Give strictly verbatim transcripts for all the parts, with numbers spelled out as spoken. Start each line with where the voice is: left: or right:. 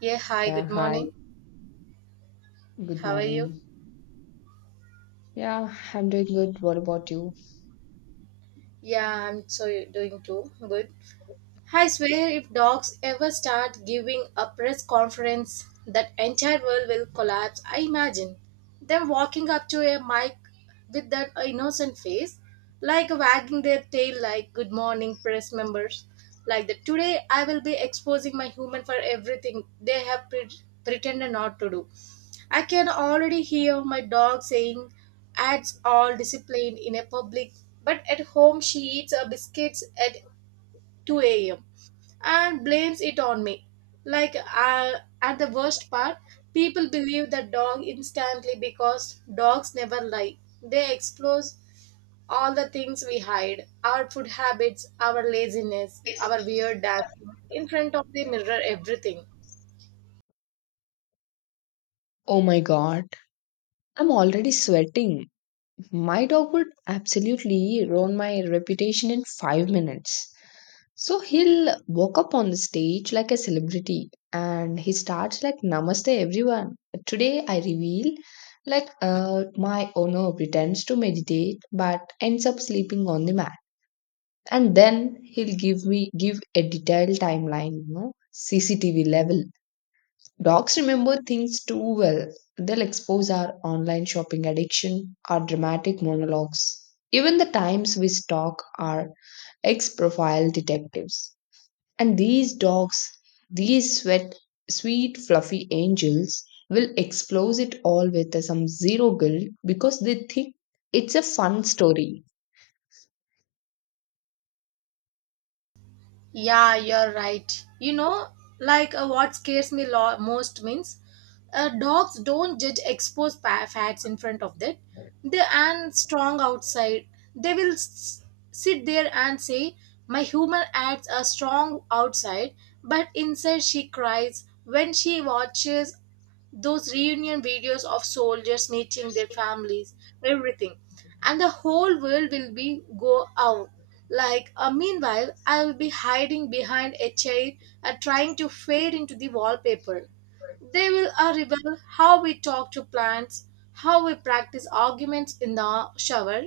right: Yeah, hi,
left: Yeah,
right: good
left: hi,
right: morning.
left: good
right: How are you?
left: morning. Yeah, I'm doing good. What about you?
right: Yeah, I'm so Doing too. Good. I swear, if dogs ever start giving a press conference, that entire world will collapse. I imagine them walking up to a mic with that innocent face, like wagging their tail, like "Good morning, press members." Like that, today I will be exposing my human for everything they have pre- pretended not to do. I can already hear my dog saying, "Ads all disciplined in a public, but at home she eats her biscuits at two a m" and blames it on me. Like, uh, at the worst part, people believe the dog instantly because dogs never lie. They expose all the things we hide, our food habits, our laziness, our weird dancing in front of the mirror, everything.
left: Oh my God, I'm already sweating. My dog would absolutely ruin my reputation in five minutes. So he'll walk up on the stage like a celebrity and he starts like, Namaste, everyone. Today I reveal like uh, my owner pretends to meditate but ends up sleeping on the mat. And then he'll give me give a detailed timeline, you know, CCTV level. Dogs remember things too well. They'll expose our online shopping addiction, our dramatic monologues, even the times we stalk our ex profile detectives. And these dogs, these sweat sweet fluffy angels will expose it all with some zero guilt because they think it's a fun story.
right: Yeah, you're right. You know, like uh, what scares me lo- most means, uh, dogs don't judge exposed pa- facts in front of that. They and strong outside. They will s- sit there and say, "My human acts are strong outside, but inside she cries when she watches those reunion videos of soldiers meeting their families, everything." And the whole world will be go out. Like, uh, meanwhile, I will be hiding behind a chair and trying to fade into the wallpaper. They will arrive how we talk to plants, how we practice arguments in the shower,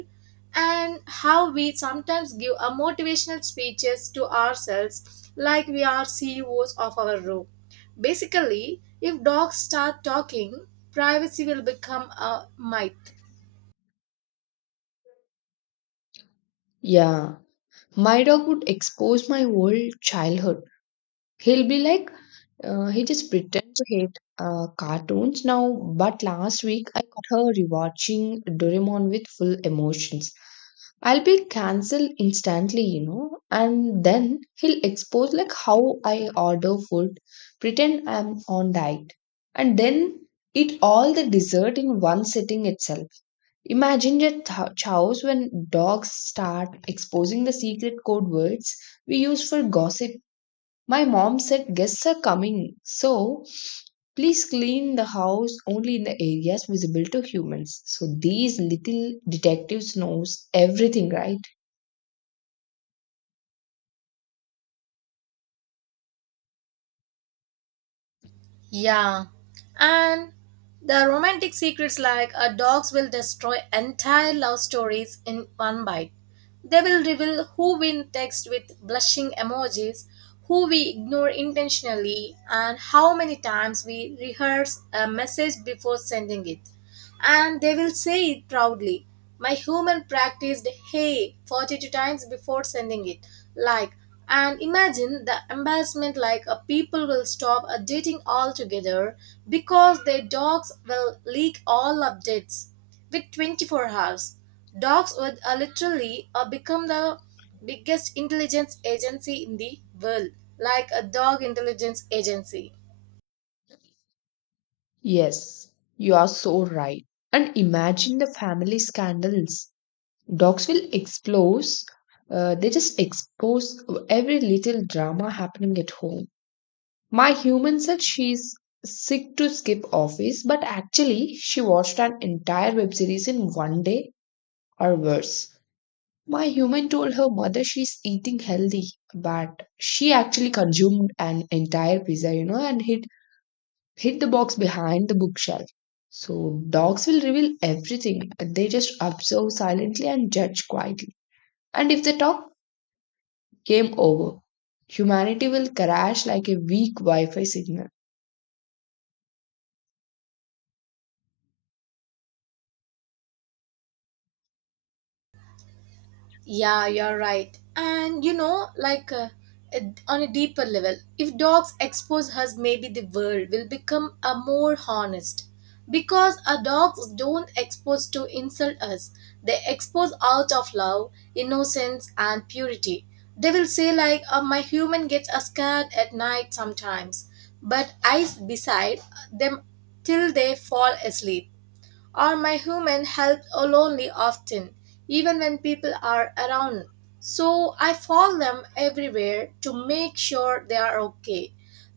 right: and how we sometimes give a motivational speeches to ourselves like we are C E Os of our room. Basically, if dogs start talking, privacy will become a myth.
left: Yeah. My dog would expose my whole childhood. He'll be like, uh, he just pretends to hate uh, cartoons now, but last week I caught her rewatching Doraemon with full emotions. I'll be cancelled instantly, you know, and then he'll expose like how I order food, pretend I'm on diet, and then eat all the dessert in one sitting itself. Imagine your th- chows when dogs start exposing the secret code words we use for gossip. My mom said guests are coming, so please clean the house only in the areas visible to humans. So these little detectives knows everything, right?
right: Yeah. And the romantic secrets, like a dogs will destroy entire love stories in one bite. They will reveal who we text with blushing emojis, who we ignore intentionally, and how many times we rehearse a message before sending it. And they will say it proudly. My human practiced hey forty-two times before sending it. Like, and imagine the embarrassment, like a people will stop updating altogether because their dogs will leak all updates with twenty-four hours. Dogs would uh, literally uh, become the biggest intelligence agency in the world, like a dog intelligence agency.
left: Yes, you are so right. And imagine the family scandals. Dogs will expose. Uh, they just expose every little drama happening at home. My human said she's sick to skip office, but actually, she watched an entire web series in one day. Or worse, my human told her mother she's eating healthy, but she actually consumed an entire pizza, you know, and hid, hid the box behind the bookshelf. So, dogs will reveal everything. They just observe silently and judge quietly. And if they talk, game over. Humanity will crash like a weak Wi Fi signal.
right: Yeah, you're right. And you know, like uh, it- on a deeper level, if dogs expose us, maybe the world will become a more honest. Because our dogs don't expose to insult us, they expose out of love, innocence, and purity. They will say like, oh, "My human gets uh, scared at night sometimes, but I s- beside them till they fall asleep." or my human help lonely often, even when people are around. So I follow them everywhere to make sure they are okay.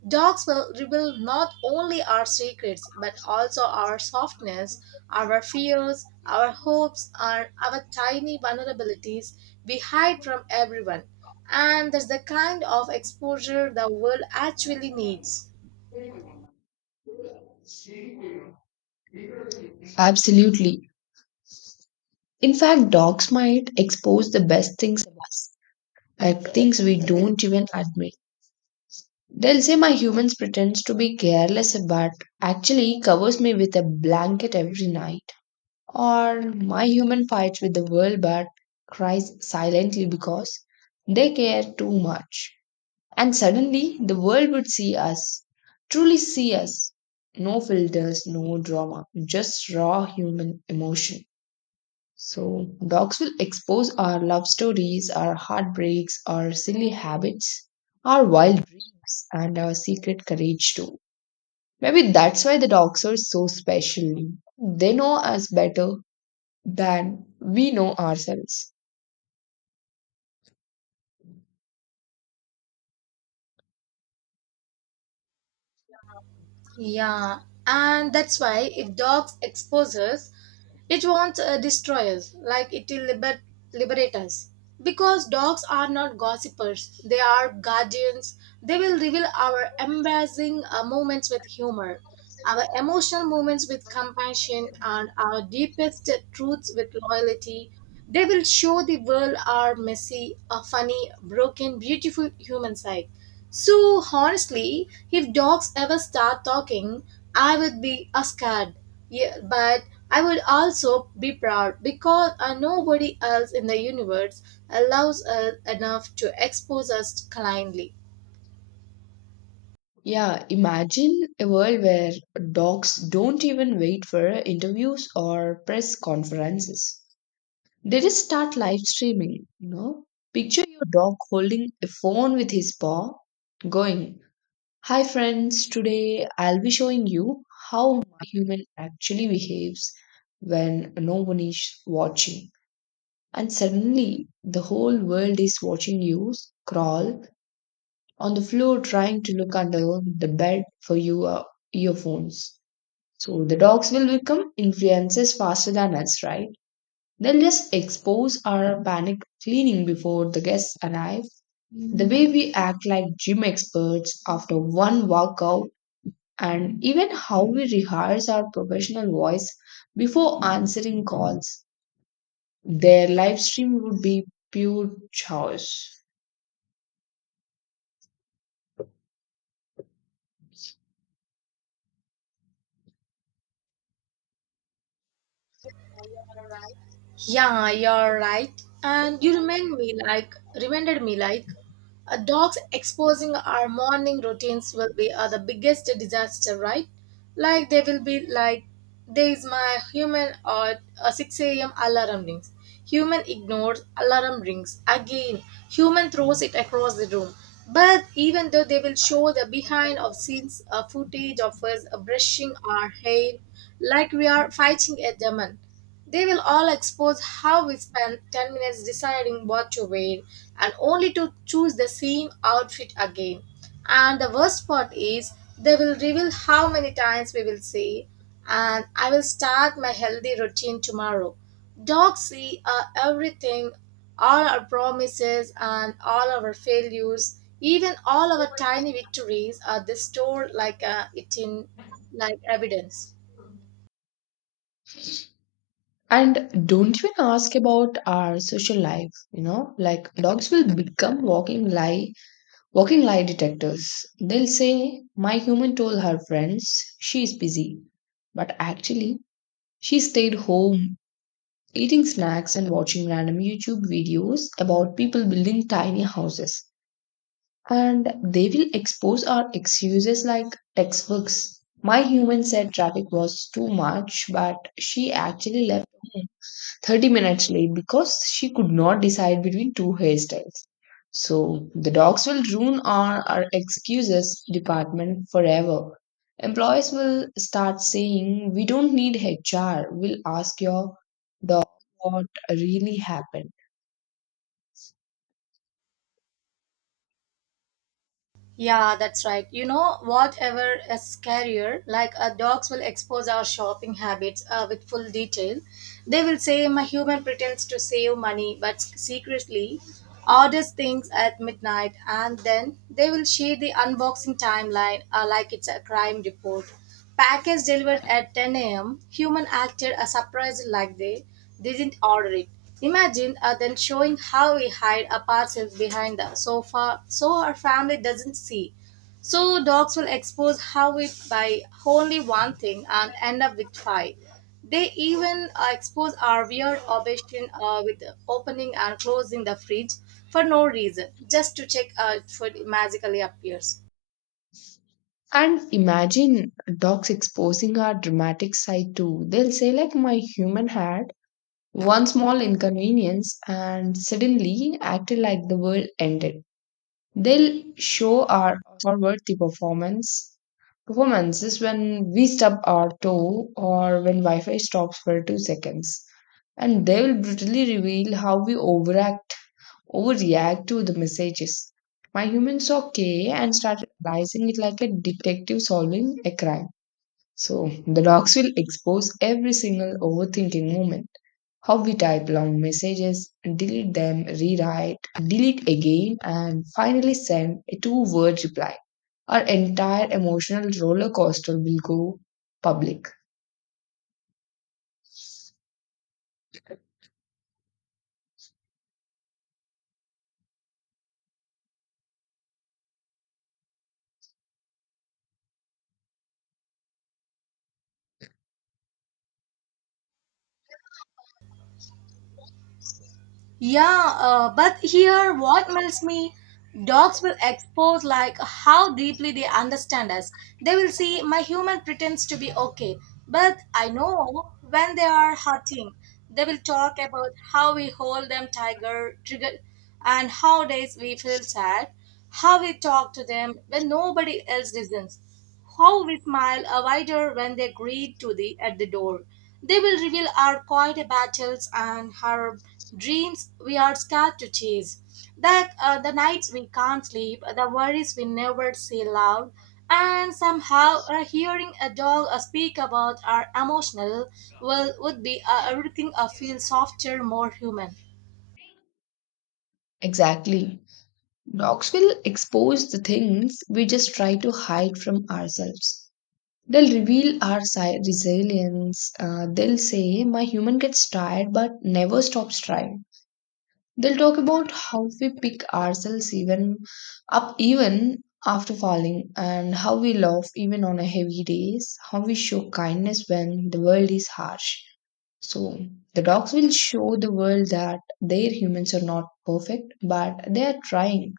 right: Dogs will reveal not only our secrets but also our softness, our fears, our hopes, and our tiny vulnerabilities we hide from everyone. And that's the kind of exposure the world actually needs.
left: Absolutely. In fact, dogs might expose the best things in us, like things we don't even admit. They'll say my humans pretends to be careless but actually covers me with a blanket every night. Or my human fights with the world but cries silently because they care too much. And suddenly the world would see us, truly see us. No filters, no drama, just raw human emotion. So, dogs will expose our love stories, our heartbreaks, our silly habits, our wild dreams, and our secret courage too. Maybe that's why the dogs are so special. They know us better than we know ourselves.
right: Yeah, and that's why if dogs expose us, it won't uh, destroy us, like it will liber- liberate us. Because dogs are not gossipers, they are guardians. They will reveal our embarrassing uh, moments with humor, our emotional moments with compassion, and our deepest truths with loyalty. They will show the world our messy, uh, funny, broken, beautiful human side. So honestly, if dogs ever start talking, I would be uh, scared. Yeah, but I would also be proud because uh, nobody else in the universe allows us enough to expose us kindly.
left: Yeah, imagine a world where dogs don't even wait for interviews or press conferences. They just start live streaming, you know. Picture your dog holding a phone with his paw, going, Hi friends, today I'll be showing you how my human actually behaves when no one is watching. And suddenly, the whole world is watching you crawl on the floor trying to look under the bed for your earphones. So the dogs will become influencers faster than us, right? They'll just expose our panic cleaning before the guests arrive, the way we act like gym experts after one workout, and even how we rehearse our professional voice before answering calls. Their live stream would be pure chaos.
right: Yeah, you're right. And you remind me like reminded me like, uh, dogs exposing our morning routines will be, uh, the biggest disaster, right? Like they will be like there is my human or uh, six a m alarm rings. Human ignores alarm rings again. Human throws it across the room. But even though they will show the behind of scenes uh, footage of us uh, brushing our hair like we are fighting a demon, they will all expose how we spent ten minutes deciding what to wear and only to choose the same outfit again. And the worst part is, they will reveal how many times we will say, and I will start my healthy routine tomorrow. Dogs see uh, everything, all our promises and all our failures, even all our tiny victories are they stored like uh, it in like evidence.
left: And don't even ask about our social life, you know, like dogs will become walking lie walking lie detectors. They'll say, My human told her friends she's busy. But actually, she stayed home, eating snacks and watching random YouTube videos about people building tiny houses. And they will expose our excuses like textbooks. My human said traffic was too much, but she actually left thirty minutes late because she could not decide between two hairstyles. So the dogs will ruin our, our excuses department forever. Employees will start saying, We don't need H R. We'll ask your dog what really happened.
right: Yeah, that's right. You know, whatever is scarier, like uh, dogs will expose our shopping habits uh, with full detail. They will say my human pretends to save money, but secretly orders things at midnight, and then they will share the unboxing timeline uh, like it's a crime report. Package delivered at ten a m. Human acted a surprise like they didn't order it. Imagine uh, then showing how we hide a parcel behind the sofa so our family doesn't see. So dogs will expose how we buy only one thing and end up with five. They even uh, expose our weird obsession uh, with opening and closing the fridge for no reason, just to check uh, if food magically appears.
left: And imagine dogs exposing our dramatic side too. They'll say, like, my human had one small inconvenience and suddenly acted like the world ended. They'll show our forward the performance performances when we stub our toe or when Wi-Fi stops for two seconds. And they will brutally reveal how we overact overreact to the messages. My human saw K and started analyzing it like a detective solving a crime. So the dogs will expose every single overthinking moment, how we type long messages, delete them, rewrite, delete again, and finally send a two word reply. Our entire emotional roller coaster will go public.
right: Yeah, uh, but here what melts me, dogs will expose like how deeply they understand us. They will see my human pretends to be okay, but I know when they are hurting. They will talk about how we hold them tiger trigger and how days we feel sad, how we talk to them when nobody else listens. How we smile a wider when they greet to the at the door. They will reveal our quiet battles and our dreams we are scared to chase. That uh, the nights we can't sleep, the worries we never say loud, and somehow uh, hearing a dog uh, speak about our emotional will would be uh, everything uh, feel softer, more human.
left: Exactly. Docs will expose the things we just try to hide from ourselves. They'll reveal our si- resilience. Uh, they'll say, My human gets tired but never stops trying. They'll talk about how we pick ourselves even up even after falling and how we laugh even on a heavy days, how we show kindness when the world is harsh. So the dogs will show the world that their humans are not perfect, but they are trying,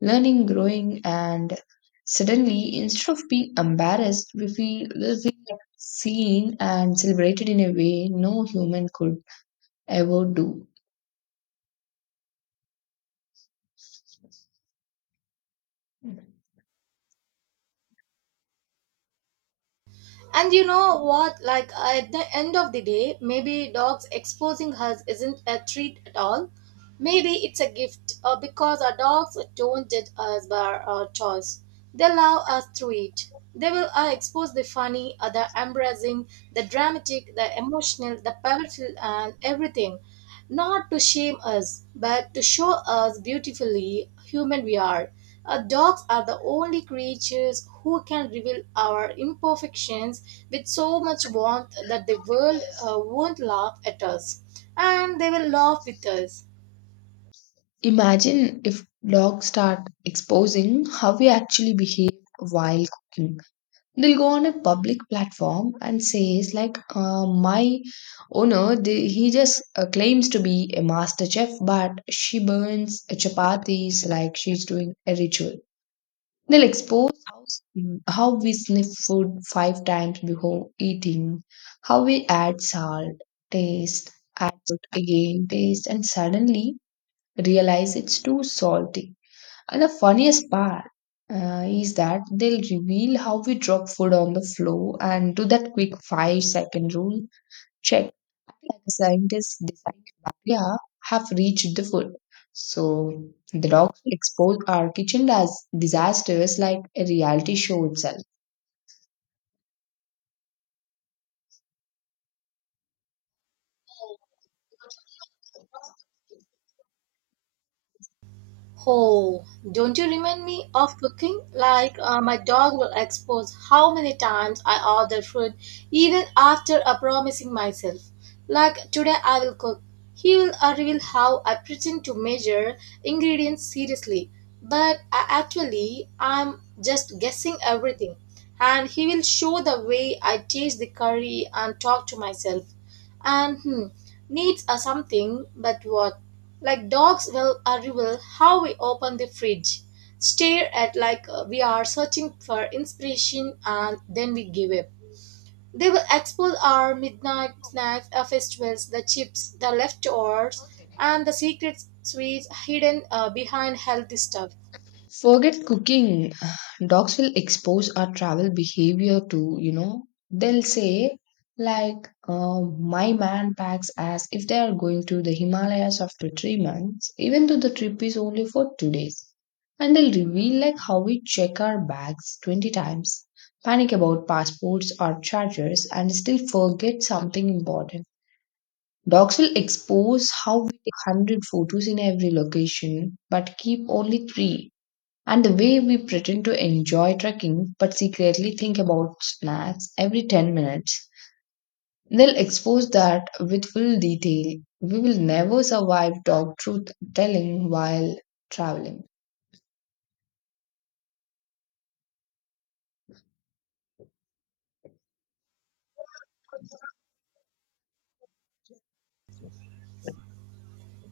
left: learning, growing, and suddenly instead of being embarrassed, we feel we feel like seen and celebrated in a way no human could ever do.
right: And you know what? Like at the end of the day, maybe dogs exposing us isn't a treat at all. Maybe it's a gift uh, because our dogs don't judge us by our choice. They love us through it. They will uh, expose the funny, uh, the embarrassing, the dramatic, the emotional, the powerful, and everything not to shame us, but to show us beautifully human we are. Uh, dogs are the only creatures who can reveal our imperfections with so much warmth that the world
left: Yes.
right: uh, won't laugh at us, and they will laugh with us.
left: Imagine if dogs start exposing how we actually behave while cooking. They'll go on a public platform and says like, uh, "My owner, the, he just uh, claims to be a master chef, but she burns chapatis like she's doing a ritual." They'll expose how, how we sniff food five times before eating, how we add salt, taste, add salt again, taste, and suddenly realize it's too salty. And the funniest part uh, is that they'll reveal how we drop food on the floor and do that quick five second rule check. Like the scientists design bacteria have reached the food. So the dogs expose our kitchen as disasters like a reality show itself.
right: Oh, don't you remind me of cooking? Like, uh, my dog will expose how many times I order food even after I promising myself. Like, today I will cook. He will uh, reveal how I pretend to measure ingredients seriously, but I actually I'm just guessing everything. And he will show the way I taste the curry and talk to myself and hmm, needs are something but what, like dogs will arrival how we open the fridge stare at like uh, we are searching for inspiration and then we give up. They will expose our midnight snacks, our festivals, the chips, the leftovers, and the secret sweets hidden uh, behind healthy stuff.
left: Forget cooking. Dogs will expose our travel behavior to, you know. They'll say, like, uh, my man packs as if they are going to the Himalayas after three months, even though the trip is only for two days. And they'll reveal, like, how we check our bags twenty times, panic about passports or chargers, and still forget something important. Dogs will expose how we take one hundred photos in every location, but keep only three, and the way we pretend to enjoy trekking but secretly think about snacks every ten minutes. They'll expose that with full detail. We will never survive dog truth telling while traveling.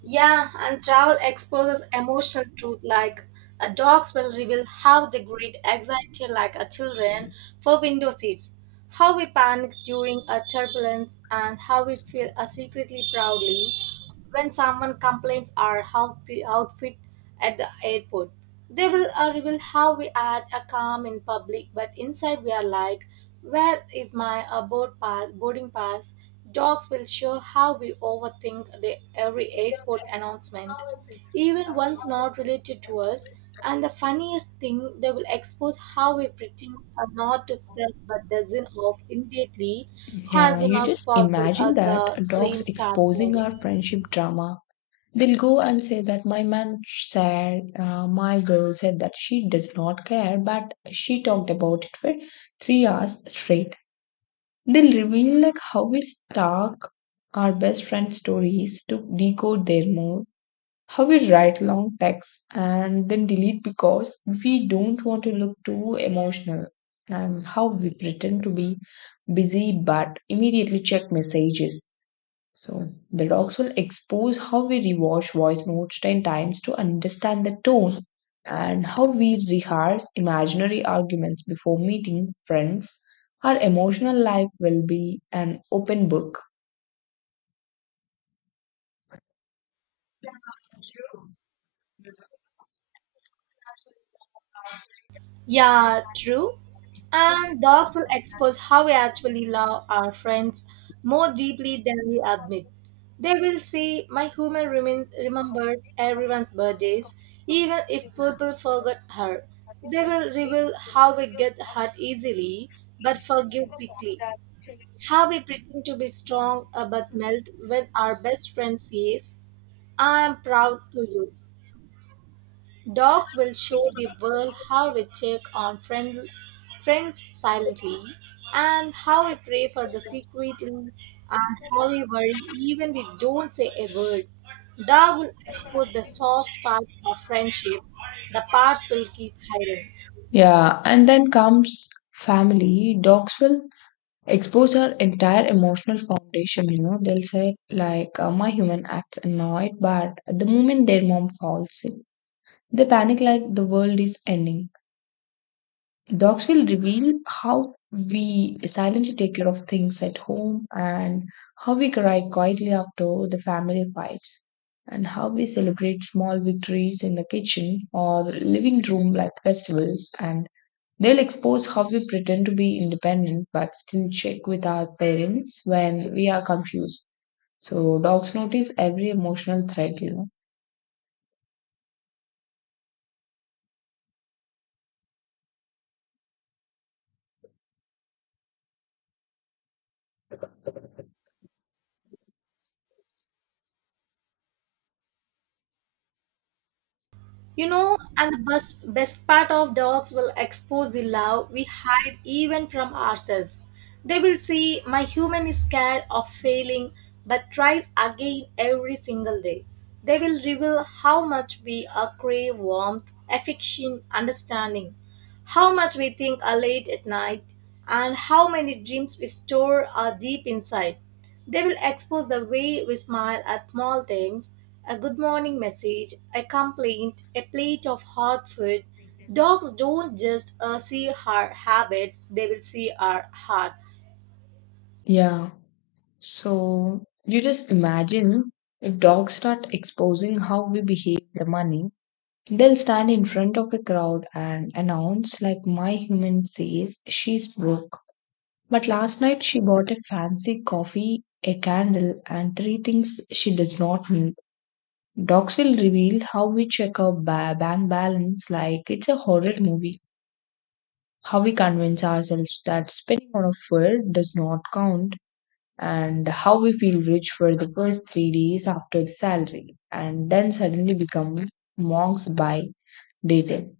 right: Yeah, and travel exposes emotional truth like, uh, dogs will reveal how they greet anxiety like a children for window seats, how we panic during a turbulence, and how we feel uh, secretly proudly when someone complains our how outfit at the airport. They will uh, reveal how we act are calm in public, but inside we are like, where is my uh, board pass, boarding pass? Dogs will show how we overthink the every airport announcement, even ones not related to us. And the funniest thing, they will expose how we pretend uh, not to sell but dozen off immediately as
left: Yeah,
right: soon
left: you
right: as
left: just
right: possible
left: imagine
right: uh,
left: that
right: the
left: dogs
right: plane starts
left: exposing our
right: moving.
left: friendship drama. They'll go and say that my man said, uh, my girl said that she does not care, but she talked about it for three hours straight. They'll reveal like how we stalk our best friend stories to decode their mood, how we write long texts and then delete because we don't want to look too emotional, and how we pretend to be busy but immediately check messages. So the dogs will expose how we rewash voice notes ten times to understand the tone and how we rehearse imaginary arguments before meeting friends. Our emotional life will be an open book.
right: Yeah, true. And dogs will expose how we actually love our friends more deeply than we admit. They will say, my human rem- remembers everyone's birthdays, even if people forgot her. They will reveal how we get hurt easily but forgive quickly. How we pretend to be strong uh, but melt when our best friend says, I am proud to you. Dogs will show the world how we check on friend, friends silently, and how we pray for the secretly, and how we worry even we don't say a word. Dog will expose the soft parts of friendships, the parts will keep hidden.
left: Yeah, and then comes family. Dogs will expose our entire emotional foundation. You know, they'll say, like, uh, my human acts annoyed, but at the moment their mom falls sick, they panic like the world is ending. Dogs will reveal how we silently take care of things at home, and how we cry quietly after the family fights, and how we celebrate small victories in the kitchen or living room like festivals, and they'll expose how we pretend to be independent but still check with our parents when we are confused. So dogs notice every emotional thread, you know.
right: You know, and the best, best part of dogs will expose the love we hide even from ourselves. They will see my human is scared of failing but tries again every single day. They will reveal how much we uh, crave warmth, affection, understanding, how much we think are late at night, and how many dreams we store are deep inside. They will expose the way we smile at small things, a good morning message, a complaint, a plate of hot food. Dogs don't just uh, see our habits, they will see our hearts.
left: Yeah. So you just imagine if dogs start exposing how we behave with the money. They'll stand in front of a crowd and announce, like my human says, she's broke. But last night she bought a fancy coffee, a candle, and three things she does not need. Dogs will reveal how we check our ba- bank balance like it's a horror movie, how we convince ourselves that spending on a fur does not count, and how we feel rich for the first three days after the salary and then suddenly become monks by day ten.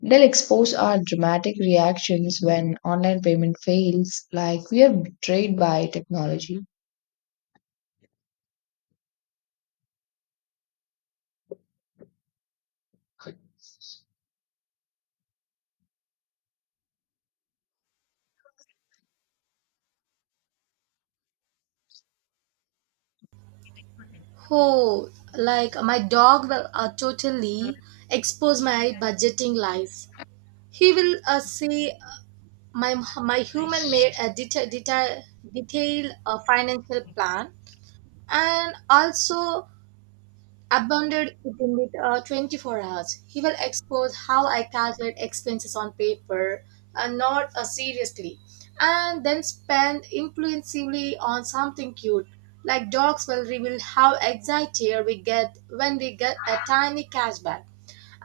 left: They'll expose our dramatic reactions when online payment fails, like we are betrayed by technology.
right: Oh, like my dog will uh, totally expose my budgeting life. He will uh, say, uh, my my human made a detail detail detailed uh, financial plan and also abounded within with, uh, twenty-four hours. He will expose how I calculate expenses on paper and not uh, seriously, and then spend impulsively on something cute. Like dogs will reveal how excited we get when we get a tiny cashback,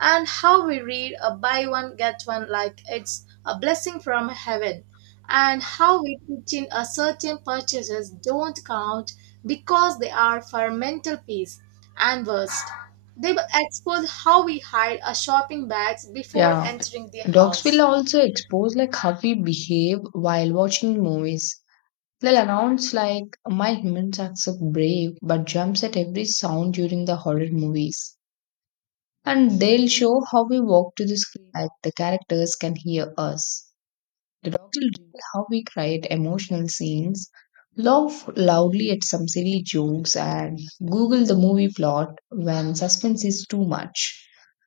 right: and how we read a buy one get one like it's a blessing from heaven, and how we pretend a certain purchases don't count because they are for mental peace. And worst, they will expose how we hide our shopping bags before
left: Yeah.
right: entering the
left: Docs will
right: house.
left: also expose like how we behave while watching movies. They'll announce like my humans accept brave but jumps at every sound during the horror movies. And they'll show how we walk to the screen like the characters can hear us. The dog will reveal how we cry at emotional scenes, laugh loudly at some silly jokes, and Google the movie plot when suspense is too much.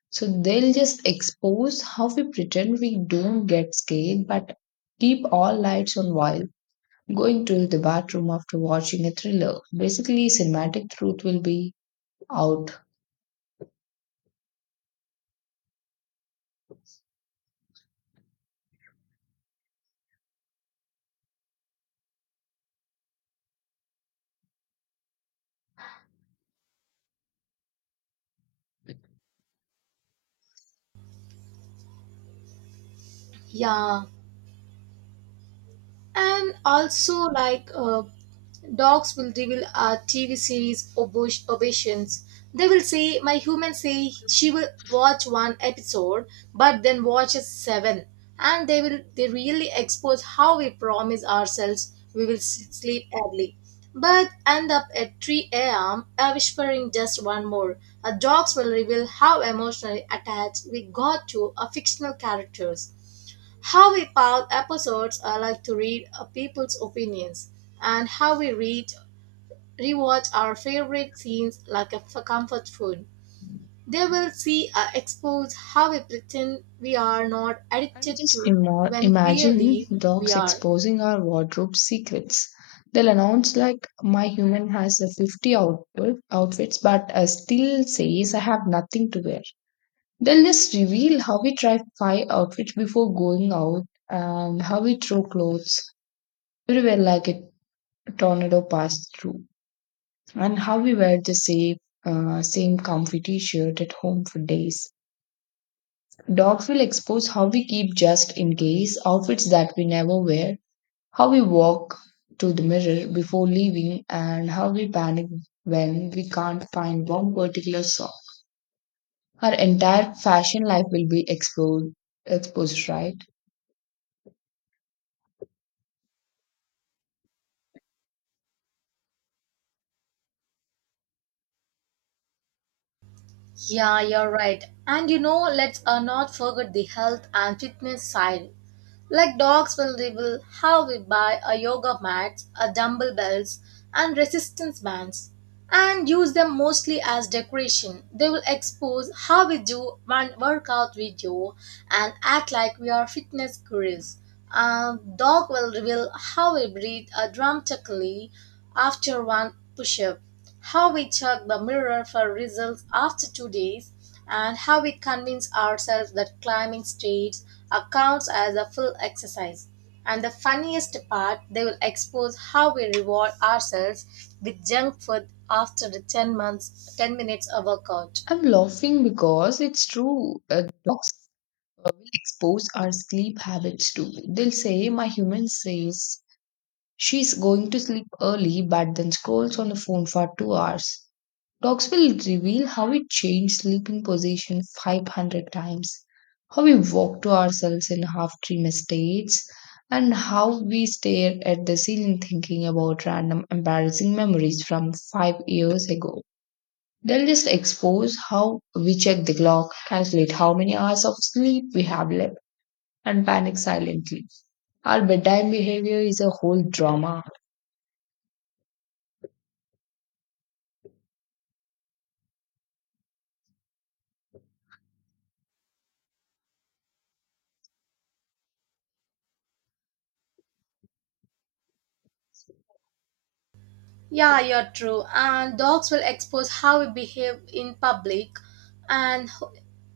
left: So they'll just expose how we pretend we don't get scared but keep all lights on while going to the bathroom after watching a thriller. Basically, cinematic truth will be out.
right: Yeah. And also, like uh, dogs will reveal a T V series obos- obeisance. They will say, my human say she will watch one episode, but then watches seven. And they will they really expose how we promise ourselves we will s- sleep early, but end up at three a m uh, whispering just one more. Uh, dogs will reveal how emotionally attached we got to a fictional characters. How we found episodes I like to read uh, people's opinions, and how we read rewatch our favorite scenes like a f- comfort food. They will see uh, expose how we pretend we are not
left: And
right: addicted
left: just
right: to
left: imo-
right: when
left: imagine
right: clearly we
left: dogs
right: are.
left: exposing our wardrobe secrets. They'll announce like my human has a fifty outfit, outfits but uh, still says I have nothing to wear. They'll just reveal how we try five outfits before going out, and how we throw clothes everywhere like a tornado passed through, and how we wear the same uh, same comfy t-shirt at home for days. Dogs will expose how we keep just in case outfits that we never wear. How we walk to the mirror before leaving, and how we panic when we can't find one particular song. Our entire fashion life will be exposed, exposed, right?
right: Yeah, you're right. And you know, let's uh, not forget the health and fitness side. Like dogs will reveal how we buy a yoga mat, a dumbbell belts, and resistance bands, and use them mostly as decoration. They will expose how we do one workout video and act like we are fitness gurus. A dog will reveal how we breathe uh, dramatically after one push-up. How we check the mirror for results after two days, and how we convince ourselves that climbing stairs accounts as a full exercise. And the funniest part, they will expose how we reward ourselves with junk food after the ten months, ten minutes of workout.
left: I'm laughing because it's true. Uh, dogs uh, will expose our sleep habits too. They'll say, My human says she's going to sleep early, but then scrolls on the phone for two hours. Dogs will reveal how we change sleeping position five hundred times, how we walk to ourselves in half dream states, and how we stare at the ceiling thinking about random embarrassing memories from five years ago. They'll just expose how we check the clock, calculate how many hours of sleep we have left, and panic silently. Our bedtime behavior is a whole drama.
right: Yeah, you're true. And dogs will expose how we behave in public and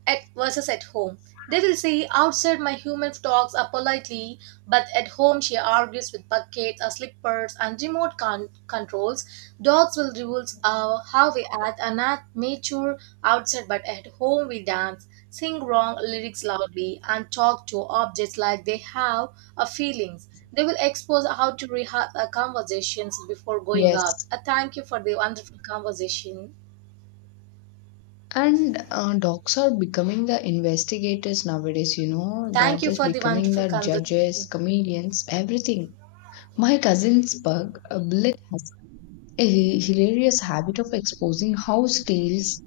right: at versus at home. They will say outside my human talks are politely, but at home she argues with buckets or slippers and remote con- controls. Dogs will rule uh, how we act and not mature outside, but at home we dance, sing wrong lyrics loudly, and talk to objects like they have a feelings. They will expose how to rehearse our conversations before going out.
left: Yes,
right: Uh, thank you for the wonderful conversation.
left: and uh, docs are becoming the investigators nowadays, you know. They are
right: Thank you
left: just
right: for the
left: becoming
right: wonderful
left: the judges,
right: conversation.
left: comedians, everything. My cousin's pug, uh, Bullet, has a hilarious habit of exposing house tales